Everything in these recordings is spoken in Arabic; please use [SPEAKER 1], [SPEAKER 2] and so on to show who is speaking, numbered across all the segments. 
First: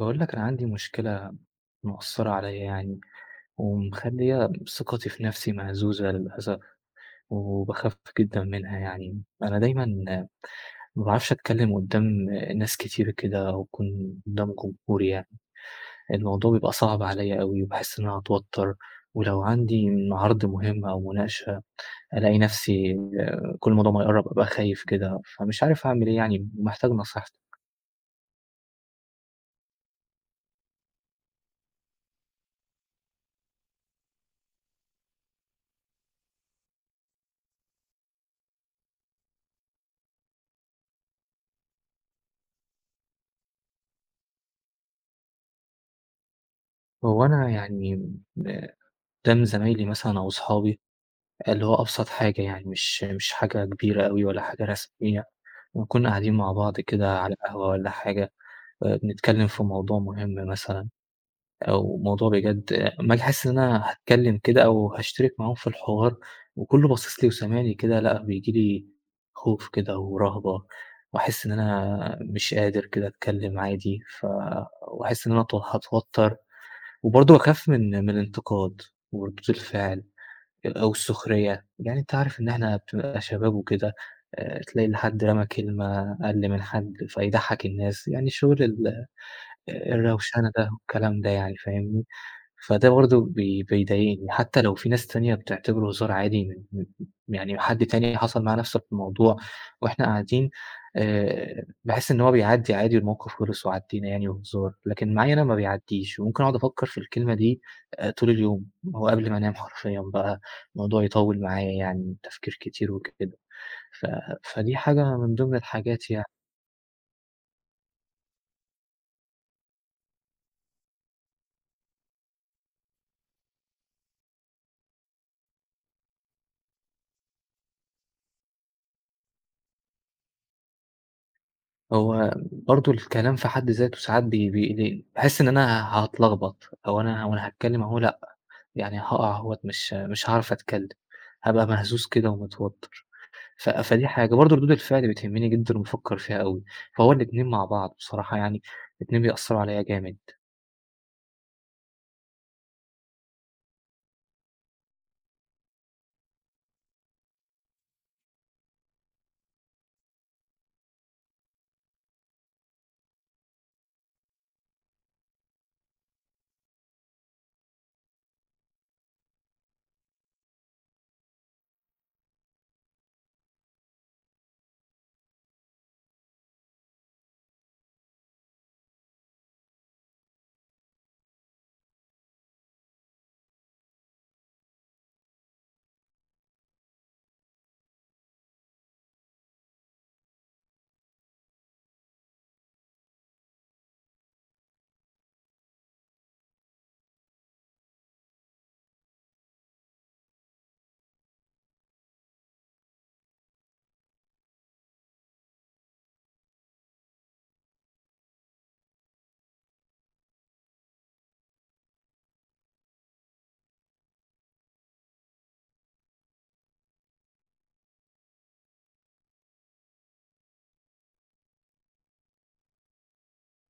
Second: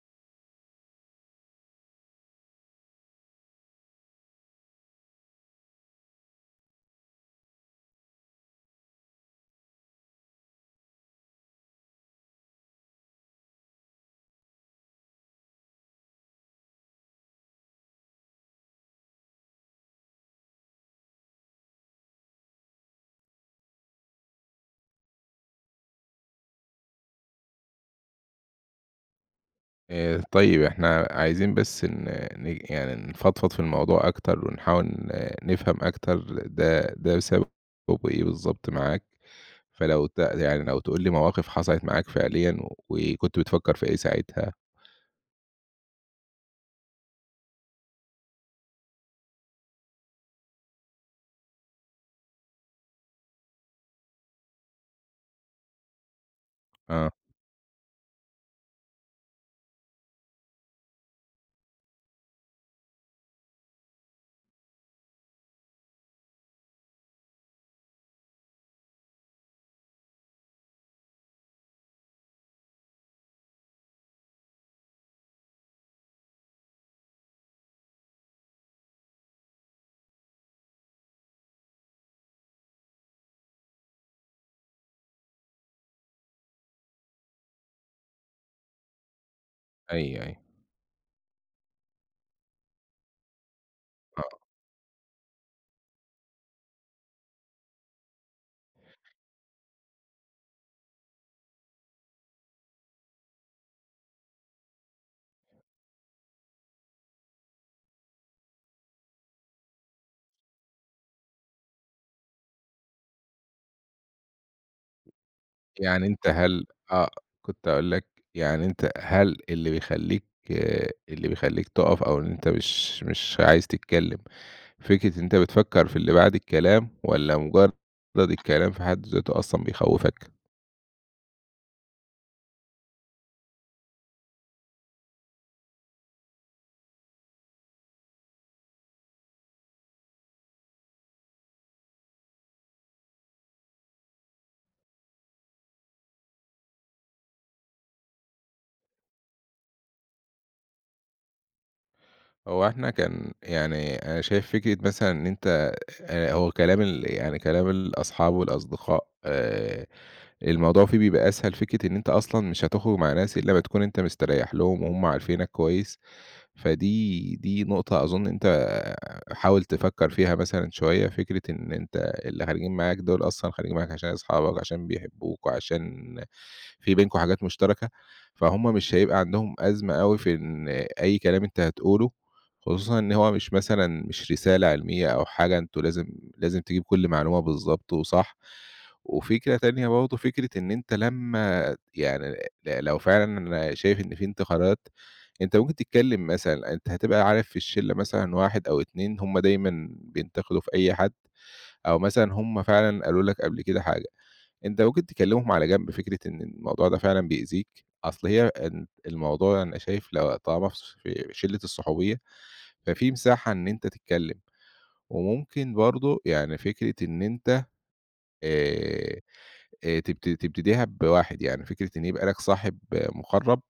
[SPEAKER 1] باقول لك أنا عندي مشكلة مأثّرة عليّا يعني، ومخليّة ثقتي في نفسي مهزوزة للأسف، وباخاف جدًا منها يعني. أنا دايمًا ما باعرفش أتكلّم قدّام ناس كتير كده أو أكون قدّام جمهور يعني، الموضوع بيبقى صعب عليّا أوي وباحس إن أنا هاتوتّر، ولو عندي عرض مهم أو مناقشة ألاقي نفسي كل ما الموضوع ما يقرّب أبقى خايف كده، فمش عارف أعمل إيه يعني ومحتاج نصيحتك.
[SPEAKER 2] طيب إحنا عايزين بس ن ن يعني نفضفض في الموضوع أكتر، ونحاول نفهم أكتر ده بسببه إيه بالضبط معاك، فلو يعني لو تقول لي مواقف حصلت معاك فعليًا وكنت بتفكّر في إيه ساعتها؟
[SPEAKER 1] هو أنا يعني قدّام زمايلي مثلًا أو صحابي اللي هو أبسط حاجة يعني مش حاجة كبيرة أوي ولا حاجة رسمية، وكنا قاعدين مع بعض
[SPEAKER 2] آه.
[SPEAKER 1] كده على قهوة والّا حاجة، بنتكلم في موضوع مهم مثلًا أو موضوع بجد، أمّا آجي أحس إن أنا هاتكلم كده أو هاشترك معاهم في الحوار وكُلّه باصص لي وسامعني كده، لأ بييجي لي خوف كده ورهبة وأحس إن أنا مش قادر كده أتكلم عادي، وأحس إن أنا هاتوتر وبرضه باخاف من الانتقاد وردود الفعل. أو السخرية، يعني أنت عارف إن إحنا بنبقى شباب وكده، تلاقي إن حد رمى كلمة أقل من حد فيضحّك الناس، يعني شغل ال آه،
[SPEAKER 2] أيوه، أيوه.
[SPEAKER 1] الروشنة ده والكلام ده يعني، فاهمني؟ فده برضه بيضايقني، حتى لو في ناس تانية بتعتبره هزار عادي من يعني حد تاني حصل معاه نفس الموضوع وإحنا قاعدين، باحس إن هو بيعدّي عادي والموقف خلص وعدّينا يعني وهزار، لكن معايا أنا ما بيعدّيش، وممكن أقعد أفكّر في الكلمة دي طول اليوم، وقبل ما أنام حرفيًا بقى الموضوع يطوّل معايا يعني تفكير كتير وكده، ف فدي حاجة من ضمن
[SPEAKER 2] يعني
[SPEAKER 1] الحاجات يعني.
[SPEAKER 2] أنت هل آه، كنت هاقول لك يعني أنت هل اللي بيخلّيك تُقف، أو إن أنت مش عايز تتكلّم، فكرة إن أنت بتفكّر في اللي بعد الكلام والّا مجرّد الكلام في حد ذاته أصلًا بيخوّفك؟
[SPEAKER 1] هو برضه الكلام في حد ذاته ساعات بيقلقني، باحس إن أنا هاتلخبط، هو أنا هاتكلم أهو لأ، يعني هاقع أهوّة مش هاعرف أتكلّم، هابقى مهزوز كده ومتوتّر، فدي حاجة، برضه ردود الفعل بتهمّني جدًا وبافكّر فيها أوي، فهو الاتنين مع بعض بصراحة يعني، الاتنين بيأثّروا عليّا جامد،
[SPEAKER 2] هو إحنا كان يعني أنا شايف فكرة مثلًا إن أنت هو كلام ال يعني كلام الأصحاب والأصدقاء الموضوع فيه بيبقى أسهل، فكرة إن أنت أصلًا مش هتخرج مع ناس إلا أمّا تكون أنت مستريّح لهم وهُم عارفينك كويس. فدي نقطة أظن أنت حاول تفكّر فيها مثلًا شوية، فكرة إن أنت اللي خارجين معاك دول أصلًا خارجين معاك عشان أصحابك، عشان بيحبوك، وعشان في بينكم حاجات مشتركة، فهُم مش هيبقى عندهم أزمة أوي في إن أي كلام أنت هتقوله، خصوصًا إن هو مش مثلًا مش رسالة علمية أو حاجة أنتم لازم تجيب كل معلومة بالضبط وصح. وفكرة تانية برضه، فكرة إن أنت لمّا يعني لو فعلًا أنا شايف إن في انتقادات، أنت ممكن تتكلم. مثلًا أنت هتبقى عارف في الشلة مثلًا واحد أو 2 هم دايمًا بينتقدوا في أي حد، أو مثلًا هم فعلًا قالوا لك قبل كده حاجة، أنت ممكن تكلمهم على جنب فكرة إن الموضوع ده فعلًا بيأذيك. أصل هي ال الموضوع أنا شايف لو طالما في ص في شلة الصحوبية، ففي مساحة إن أنت تتكلم، وممكن برضه يعني فكرة إن أنت آآ تبتديها بواحد، يعني فكرة إن يبقى لك صاحب آه، مُقرّب.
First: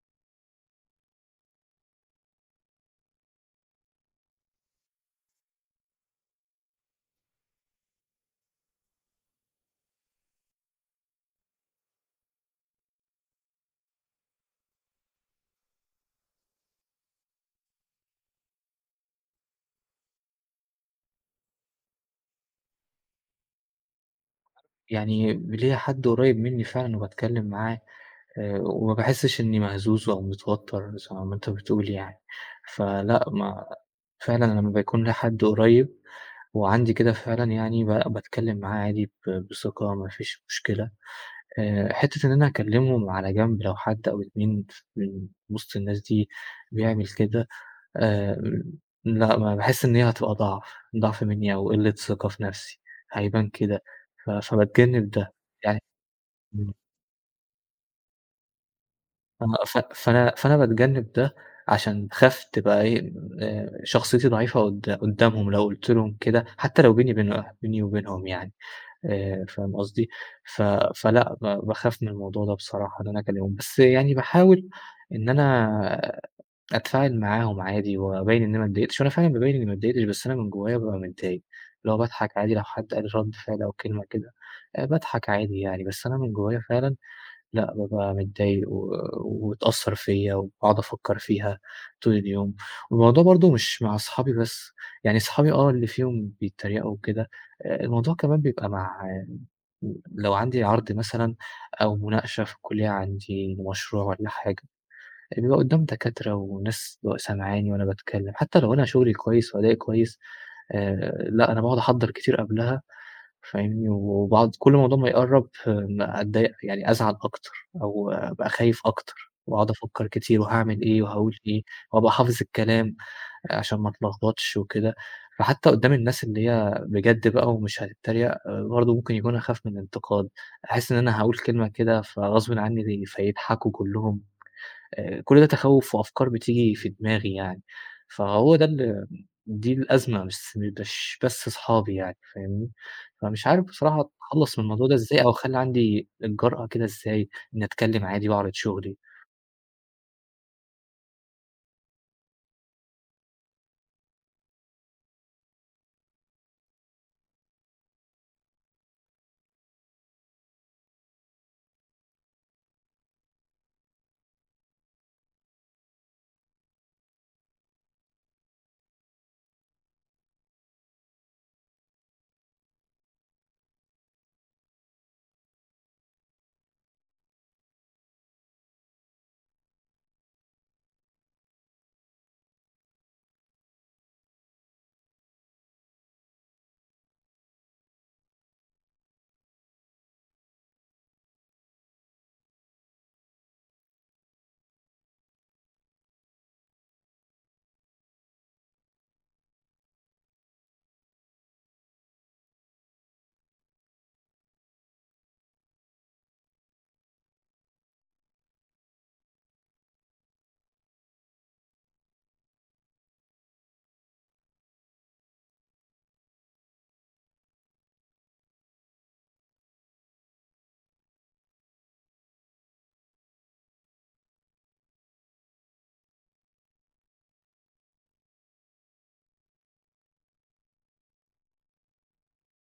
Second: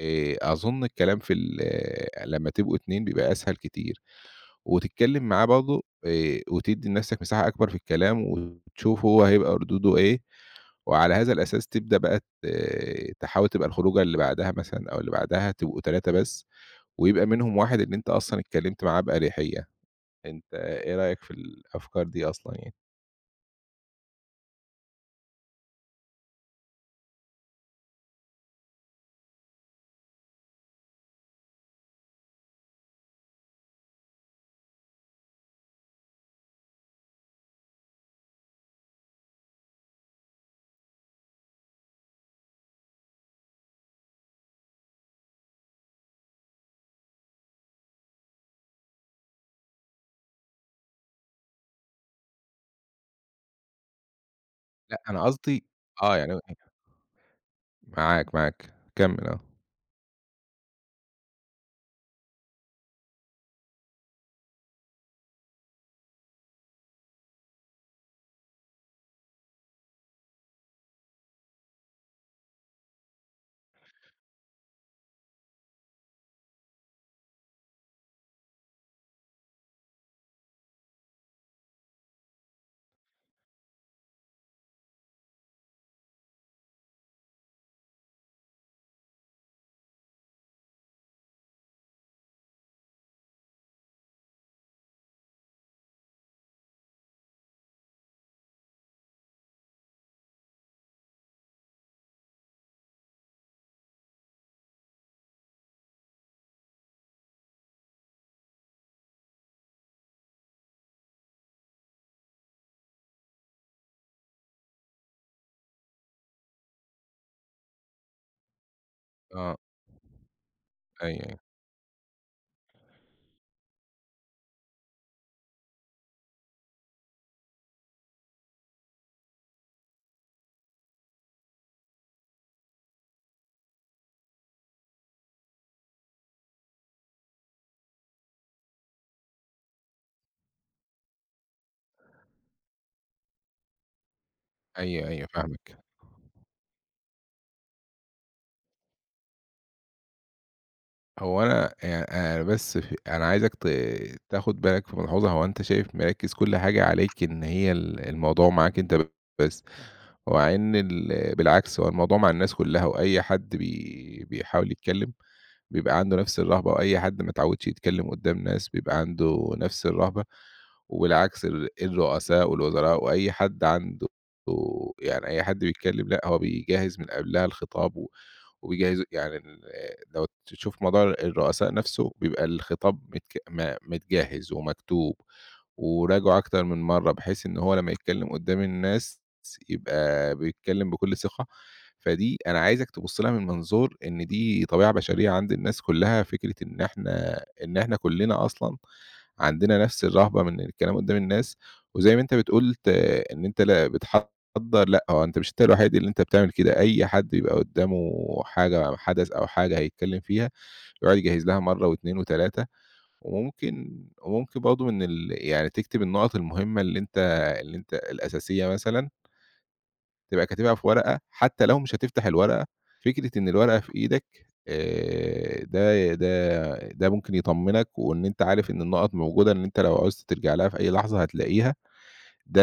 [SPEAKER 2] أظن الكلام في ال آه، لمّا تبقوا 2 بيبقى أسهل كتير، وتتكلّم معاه برضه وتدّي لنَفْسك مساحة أكبر في الكلام وتشوف هو هيبقى ردوده إيه، وعلى هذا الأساس تبدأ بقى ت آه، تحاول تبقى الخروجة اللي بعدها مثلًا أو اللي بعدها تبقوا 3 بس، ويبقى منهم واحد اللي أنت أصلًا اتكلّمت معاه بأريحية. أنت إيه رأيك في الأفكار دي أصلًا يعني؟
[SPEAKER 1] يعني ليّا حد قريّب منّي فعلًا وباتكلّم معاه وما باحسّش إنّي مهزوز أو متوتّر زي ما أنت بتقول يعني، فلأ ما فعلًا لمّا بيكون ليّا حد قريّب وعندي كده فعلًا يعني باتكلّم معاه عادي بثقة ما فيش مشكلة. حتّة إن أنا أكلّمهم على جنب لو حد أو 2 من وسط الناس دي بيعمل كده، آآ لأ، ما باحس إن هي هتبقى ضعف، ضعف منّي أو قِلّة ثقة في نَفْسي، هيبان كده، ف
[SPEAKER 2] لأ
[SPEAKER 1] فباتجنّب
[SPEAKER 2] أنا
[SPEAKER 1] ده،
[SPEAKER 2] قصدي
[SPEAKER 1] يعني
[SPEAKER 2] آه يعني
[SPEAKER 1] إمم.
[SPEAKER 2] معاك، معاك، كمّل آه.
[SPEAKER 1] آه، ف فأنا فأنا باتجنّب ده عشان باخاف تبقى إيه، شخصيتي ضعيفة قدّامهم لو قُلت لهم كده، حتّى لو بيني وبينهم يعني. فاهم قصدي؟ ف فلأ باخاف من الموضوع ده بصراحة إن أنا أكلمهم، بس يعني باحاول إن أنا أتفاعل معاهم عادي وأبيّن إن أنا ما اتضايقتش، وأنا فعلًا بابيّن إني ما اتضايقتش، بس أنا من جوايا بابقى متضايق، اللي هو باضحك عادي لو حد قال رَد فعل أو كلمة كده، باضحك عادي يعني، بس أنا من جوايا فعلًا لأ بابقى متضايق واتأثّر فيّا وباقعد أفكّر فيها طول اليوم، والموضوع برضه مش مع أصحابي بس، يعني صحابي اللي فيهم بيتريقوا وكده، الموضوع كمان بيبقى مع لو عندي عرض مثلًا أو مناقشة في الكلية عندي لمشروع والّا حاجة، بيبقى قدّام دكاترة وناس سامعاني وأنا باتكلّم، حتى لو أنا شغلي كويس وأدائي كويس لأ أنا باقعد أحضّر كتير قبلها فاهمني، وباقعد كل ما الموضوع ما يقرّب أتضايق يعني أزعل أكتر أو أبقى خايف أكتر،
[SPEAKER 2] آه،
[SPEAKER 1] وأقعد أفكّر كتير وهاعمل إيه
[SPEAKER 2] أيوه، أيوه،
[SPEAKER 1] وهاقول إيه وأبقى حافظ الكلام، عشان ما اتلخبطش وكده، فحتى قدّام الناس اللي هي بجد بقى ومش هتتريق برضه ممكن يكون أخاف من الانتقاد، أحس إن أنا هاقول كلمة كده فغصبٍ عني فيضحكوا كلّهم، كل ده تخوّف وأفكار بتيجي في دماغي يعني، فهو ده ال دي الأزمة مش بس صحابي يعني فاهمني، فمش عارف بصراحة أتخلّص من الموضوع ده
[SPEAKER 2] أيوه،
[SPEAKER 1] إزاي
[SPEAKER 2] أيوه
[SPEAKER 1] أو أخلّي
[SPEAKER 2] فاهمِك.
[SPEAKER 1] عندي الجرأة كده إزاي إني أتكلّم عادي وأعرض شغلي،
[SPEAKER 2] هو أنا يعني أنا بس ف أنا عايزك تاخد بالك في ملحوظة، هو أنت شايف مركّز كل حاجة عليك إن هي ال الموضوع معاك أنت بس، ومع إن بالعكس هو الموضوع مع الناس كلّها، وأي حد بيحاول يتكلّم بيبقى عنده نفس الرهبة، وأي حد ما اتعودش يتكلم قدّام ناس بيبقى عنده نفس الرهبة، وبالعكس الرؤساء والوزراء وأي حد عنده يعني أي حد بيتكلم لأ، هو بيجهّز من قبلها الخطاب، و وبيجهّزه يعني ال لو تشوف موضوع الرؤساء نفسه بيبقى الخطاب متك م متجهّز ومكتوب، وراجعه أكتر من مرّة، بحيث إن هو لمّا يتكلّم قدّام الناس يبقى بيتكلّم بكل ثقة. فدي أنا عايزك تبُص لها من منظور إن دي طبيعة بشرية عند الناس كلّها، فكرة إن إحنا كلّنا أصلًا عندنا نفس الرهبة من الكلام قدّام الناس، وزي ما أنت بتقول إن أنت لا بتحضّر لأ، هو أنت مش أنت الوحيد اللي أنت بتعمل كده، أي حد بيبقى قدّامه حاجة حدث أو حاجة هيتكلّم فيها، يقعد يجهّز لها مرّة و2 و3. وممكن برضه من يعني تكتب النُقط المهمة اللي أنت الأساسية مثلًا، تبقى كاتبها في ورقة، حتى لو مش هتفتح الورقة، فكرة إن الورقة في إيدك ده ممكن يطمّنك، وإن أنت عارف إن النُقط موجودة، إن أنت لو عُزت ترجع لها في أي لحظة هتلاقيها. ده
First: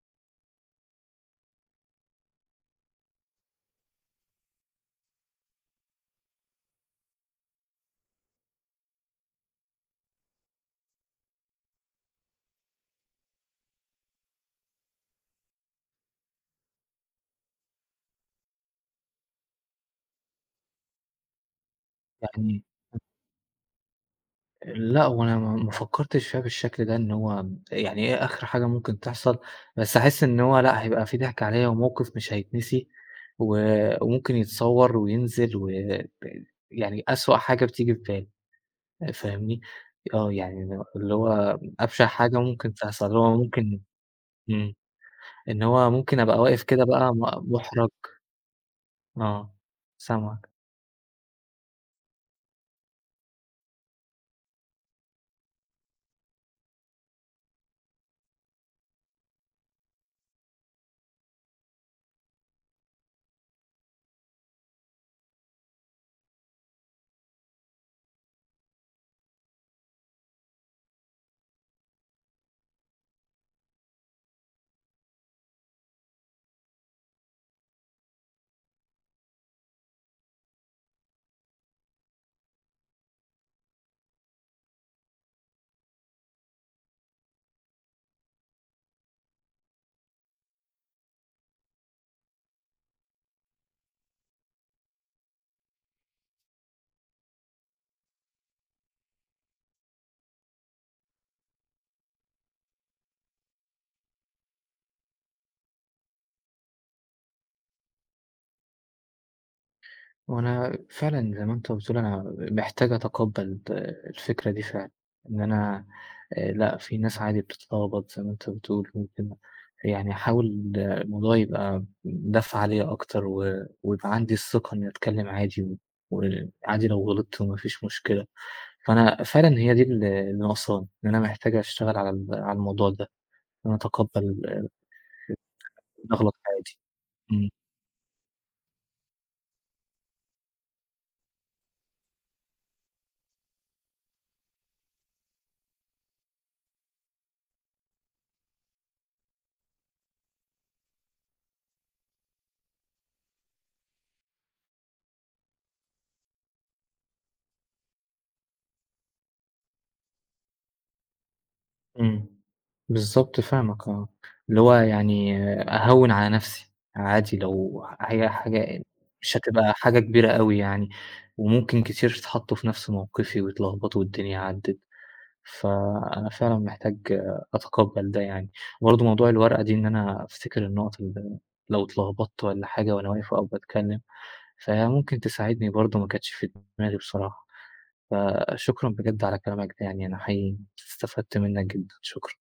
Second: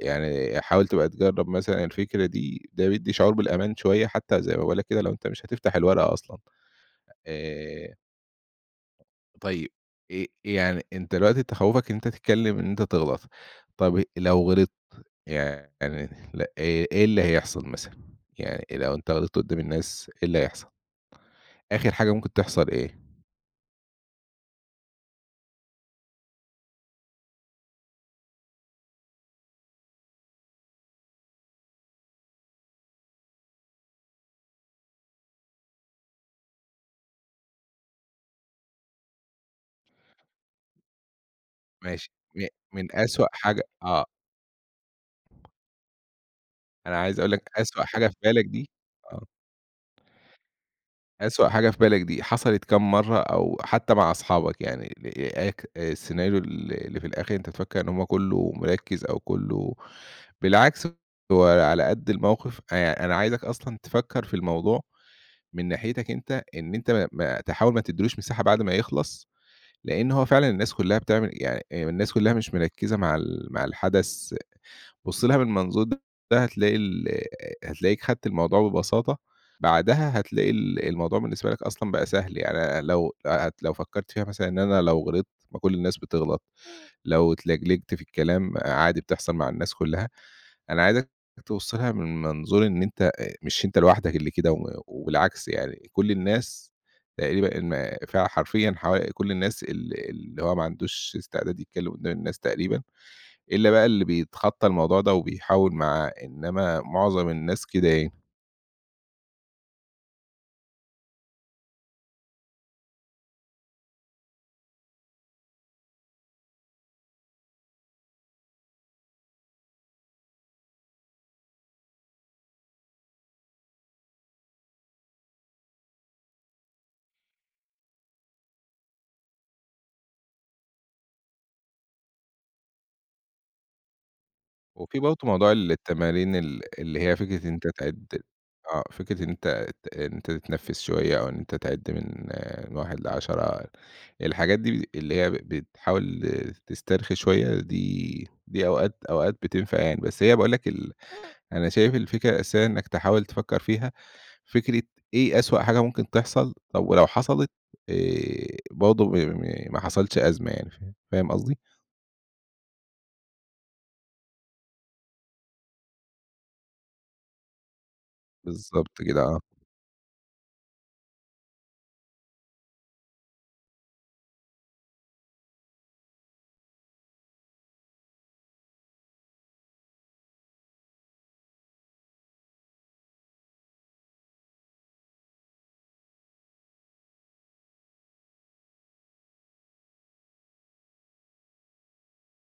[SPEAKER 2] يعني حاول تبقى تجرّب مثلًا الفكرة دي، ده بيدّي شعور بالأمان شوية، حتى زي ما باقول لك كده لو أنت مش هتفتح الورقة أصلًا. آآ طيب، يعني أنت دلوقتي أنت خوّفك إن أنت تتكلّم إن أنت تغلط، طب لو غلطت يعني إيه اللي هيحصل مثلًا؟ يعني لو أنت غلطت قدّام الناس إيه اللي هيحصل؟ آخر حاجة ممكن
[SPEAKER 1] يعني
[SPEAKER 2] تحصل إيه؟
[SPEAKER 1] لأ، هو أنا ما فكّرتش فيها بالشكل ده، إن هو يعني إيه آخر حاجة ممكن تحصل، بس أحس إن هو لأ، هيبقى في ضحك عليّا وموقف مش هيتنسي، و وممكن يتصوّر وينزل و ب يعني أسوأ حاجة بتيجي في بالي، فاهمني؟ آه، يعني اللي هو أبشع
[SPEAKER 2] ماشي.
[SPEAKER 1] حاجة ممكن
[SPEAKER 2] من
[SPEAKER 1] تحصل، اللي
[SPEAKER 2] أسوأ
[SPEAKER 1] هو
[SPEAKER 2] حاجة
[SPEAKER 1] ممكن
[SPEAKER 2] آه.
[SPEAKER 1] إمم، إن هو ممكن أبقى واقف كده
[SPEAKER 2] أنا
[SPEAKER 1] بقى
[SPEAKER 2] عايز
[SPEAKER 1] م
[SPEAKER 2] أقول لك أسوأ
[SPEAKER 1] مُحرج
[SPEAKER 2] حاجة في بالك دي آه.
[SPEAKER 1] آه، سامعك.
[SPEAKER 2] أسوأ حاجة في بالك دي حصلت كام مرّة أو حتى مع أصحابك؟ يعني ال أك السيناريو اللي في الآخر أنت تفكر إن هو كُلّه مركّز أو كُلّه بالعكس، هو على قد الموقف. أنا عايزك أصلًا تفكر في الموضوع من ناحيتك أنت، إن أنت ما تحاول ما تدّيلوش مساحة بعد ما يخلص، لإن هو فعلًا الناس كُلّها بتعمل يعني الناس كُلّها مش مركّزة مع مع الحدث. بُص لها من المنظور ده هتلاقي هتلاقيك خدت الموضوع ببساطة، بعدها هتلاقي الموضوع بالنسبة لك أصلًا بقى سهل. يعني أنا لو فكّرت فيها مثلًا إن أنا لو غلطت، ما كل الناس بتغلط، لو اتلجلجت في الكلام عادي بتحصل مع الناس كلّها. أنا عايزك تبُص لها من منظور إن أنت مش أنت لوحدك اللي كده، وبالعكس يعني كل الناس تقريبًا ما فحرفيًا كل الناس اللي هو ما عندوش استعداد يتكلّم قدّام الناس تقريبًا، إلا بقى اللي بيتخطّى الموضوع ده وبيحاول معاه، إنّما معظم الناس كده يعني.
[SPEAKER 1] وأنا فعلًا زي ما أنت بتقول أنا محتاج أتقبّل الفكرة دي فعلًا، إن أنا لأ، في ناس عادي بتتلخبط زي ما أنت بتقول ممكن، يعني أحاول الموضوع يبقى دافعة ليّا أكتر ويبقى عندي الثقة إنّي أتكلّم عادي وعادي لو غلطت وما فيش مشكلة، فأنا فعلًا هي دي اللي ناقصاني، إن أنا محتاج أشتغل على الموضوع ده، إن أنا أتقبّل إنّي
[SPEAKER 2] وفي برضه موضوع
[SPEAKER 1] أغلط
[SPEAKER 2] التمارين
[SPEAKER 1] عادي.
[SPEAKER 2] اللي هي فكرة
[SPEAKER 1] إمم.
[SPEAKER 2] إن أنت تعِد آه، فكرة إن أنت إن أنت تتنفِّس شوية، أو إن أنت تعِد من آه، من 1 ل10. الحاجات دي اللي هي بتحاول تسترخي شوية، دي أوقات، أوقات بتنفع يعني. بس هي باقول لك أنا شايف الفكرة الأساسية إنك تحاول تفكّر فيها، فكرة إيه أسوأ حاجة ممكن تحصل، طب ولو حصلت آآ برضه م م ما حصلش أزمة يعني، فاهم قصدي؟
[SPEAKER 1] إمم. بالضبط فاهمك آه. اللي هو يعني أهوّن على نَفْسي، عادي لو هي حاجة
[SPEAKER 2] بالضبط كده،
[SPEAKER 1] مش
[SPEAKER 2] آه.
[SPEAKER 1] هتبقى حاجة كبيرة أوي يعني، وممكن كتير اتحطّوا في نَفْس موقفي واتلخبطوا والدنيا عدِّت، فأنا فعلًا محتاج أتقبّل ده يعني. برضه موضوع الورقة دي إن أنا أفتكر النُقَط اللي لو اتلخبطت والّا حاجة وأنا واقف أو باتكلّم، فهي ممكن تساعدني برضه ما كانتش في دماغي بصراحة، فشكرًا بجد على كلامك ده يعني أنا حقيقي استفدت منّك جدًا، شكرًا.